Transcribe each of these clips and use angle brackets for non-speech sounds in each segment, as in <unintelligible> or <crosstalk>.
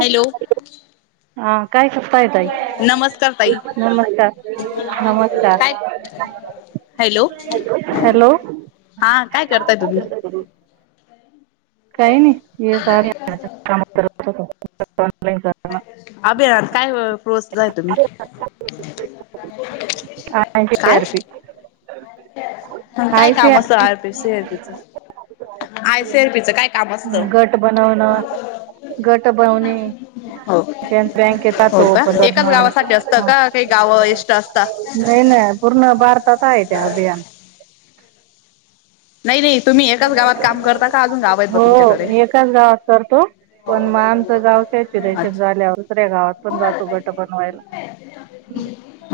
Hello हा काय करताय ताई? नमस्कार ताई. नमस्कार नमस्कार काय हॅलो, हॅलो हा काय करताय तुम्ही? काय नाय हे <unintelligible> कामं करत होतो <unintelligible> आबे यार काय प्रोसला आय तुम्ही? आय सी काय? आर पी काय काम असतं आर पी सी अर पीच? आय सी आर पीच काय काम असतं गट बनवण, गट बवने. हो हो का, एकाच करणं गावासाठी असतं का काय गाव एष्ट्राचे असता? नाय ना पूर्ण भारतात आहे ते अभियान. नाय नाय तुम्ही एकाच गावात काम करता का अजून गाव आहेत ब हो तुमच्याकडे? एकाच गावात करतो पण म आमचं गाव सेक्युरेशन अच्छा झाल्यावरसऱ्या दुसऱ्या गावात पण जातो गट बनवायला.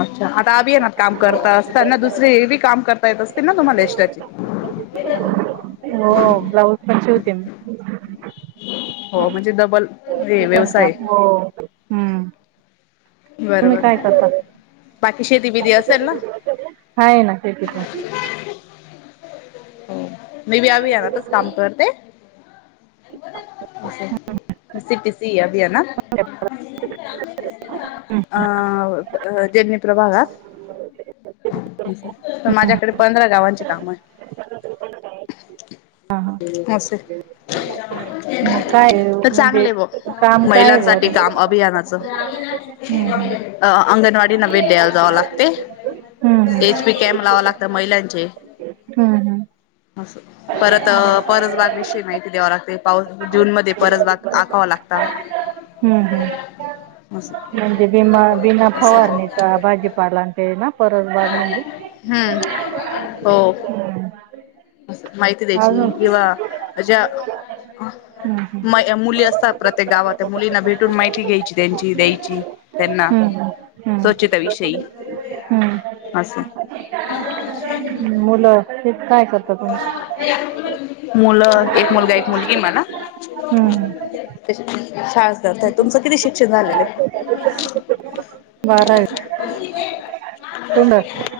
अच्छा आता अभियानात काम करता असत ना दुसर हे बी काम कर ता येत असतीन ना तुम्हाला एष्ट्राचे? हो ब्लाऊज पण शीवते मी. हो म्हणजे डबल हे पण व्यवसाय. काम हो हम्म. तुम्ही बरोबर काय करता? बाकी शेती बिती असेल ना आहे ना शेती पण. हो मी बी अभियानातच काम करते. <inaudible> सि पी सी अभियानात. हम्म अं अ देडनी प्रभागात तर हम्म माझ्याकडे पंधरा गावांचे काम आहे. हा हा असं. मग काय तर म्हणजे चांगलय ब्वा काम काय आहे बुवा महिलांसाठी तुमचं काम अभियानाच. हम्म अ अंगणवाडीना भेट द्यायला जावं लागतय हम्म हम्म एच पी कॅम्प लावावं लागत महिलांचे. हम्म हम्. असं. परत अ परजबाग विषयी माहिती द्यावा लागते पाऊस जून मध्ये परजबाग आखावा लागता. हम्म हम्म. असं म्हणजे बिमा बिना असं फवारणीचा भाजीपालां ते ना परजबाग म्हणजे? हं. हो. हम्म असं माहिती द्यायची अजून किंवा अ ज्या. हम्म हम्म म मुली असतात प्रत्येक गावात. त्या मुलींना भेटून माहिती घ्यायची त्यांची, द्यायची त्यांना. हम्म स्वच्छता विषयी हम्म हम्म. <inaudible> हम्म मुलं ते काय करतात तुमचे? मुलं एक मुलगा एक मुलगी ए मला. हम्म हम्म शाळाच करताय. तुमचं किती शिक्षण झालेलं आहे? बारावी. <unintelligible>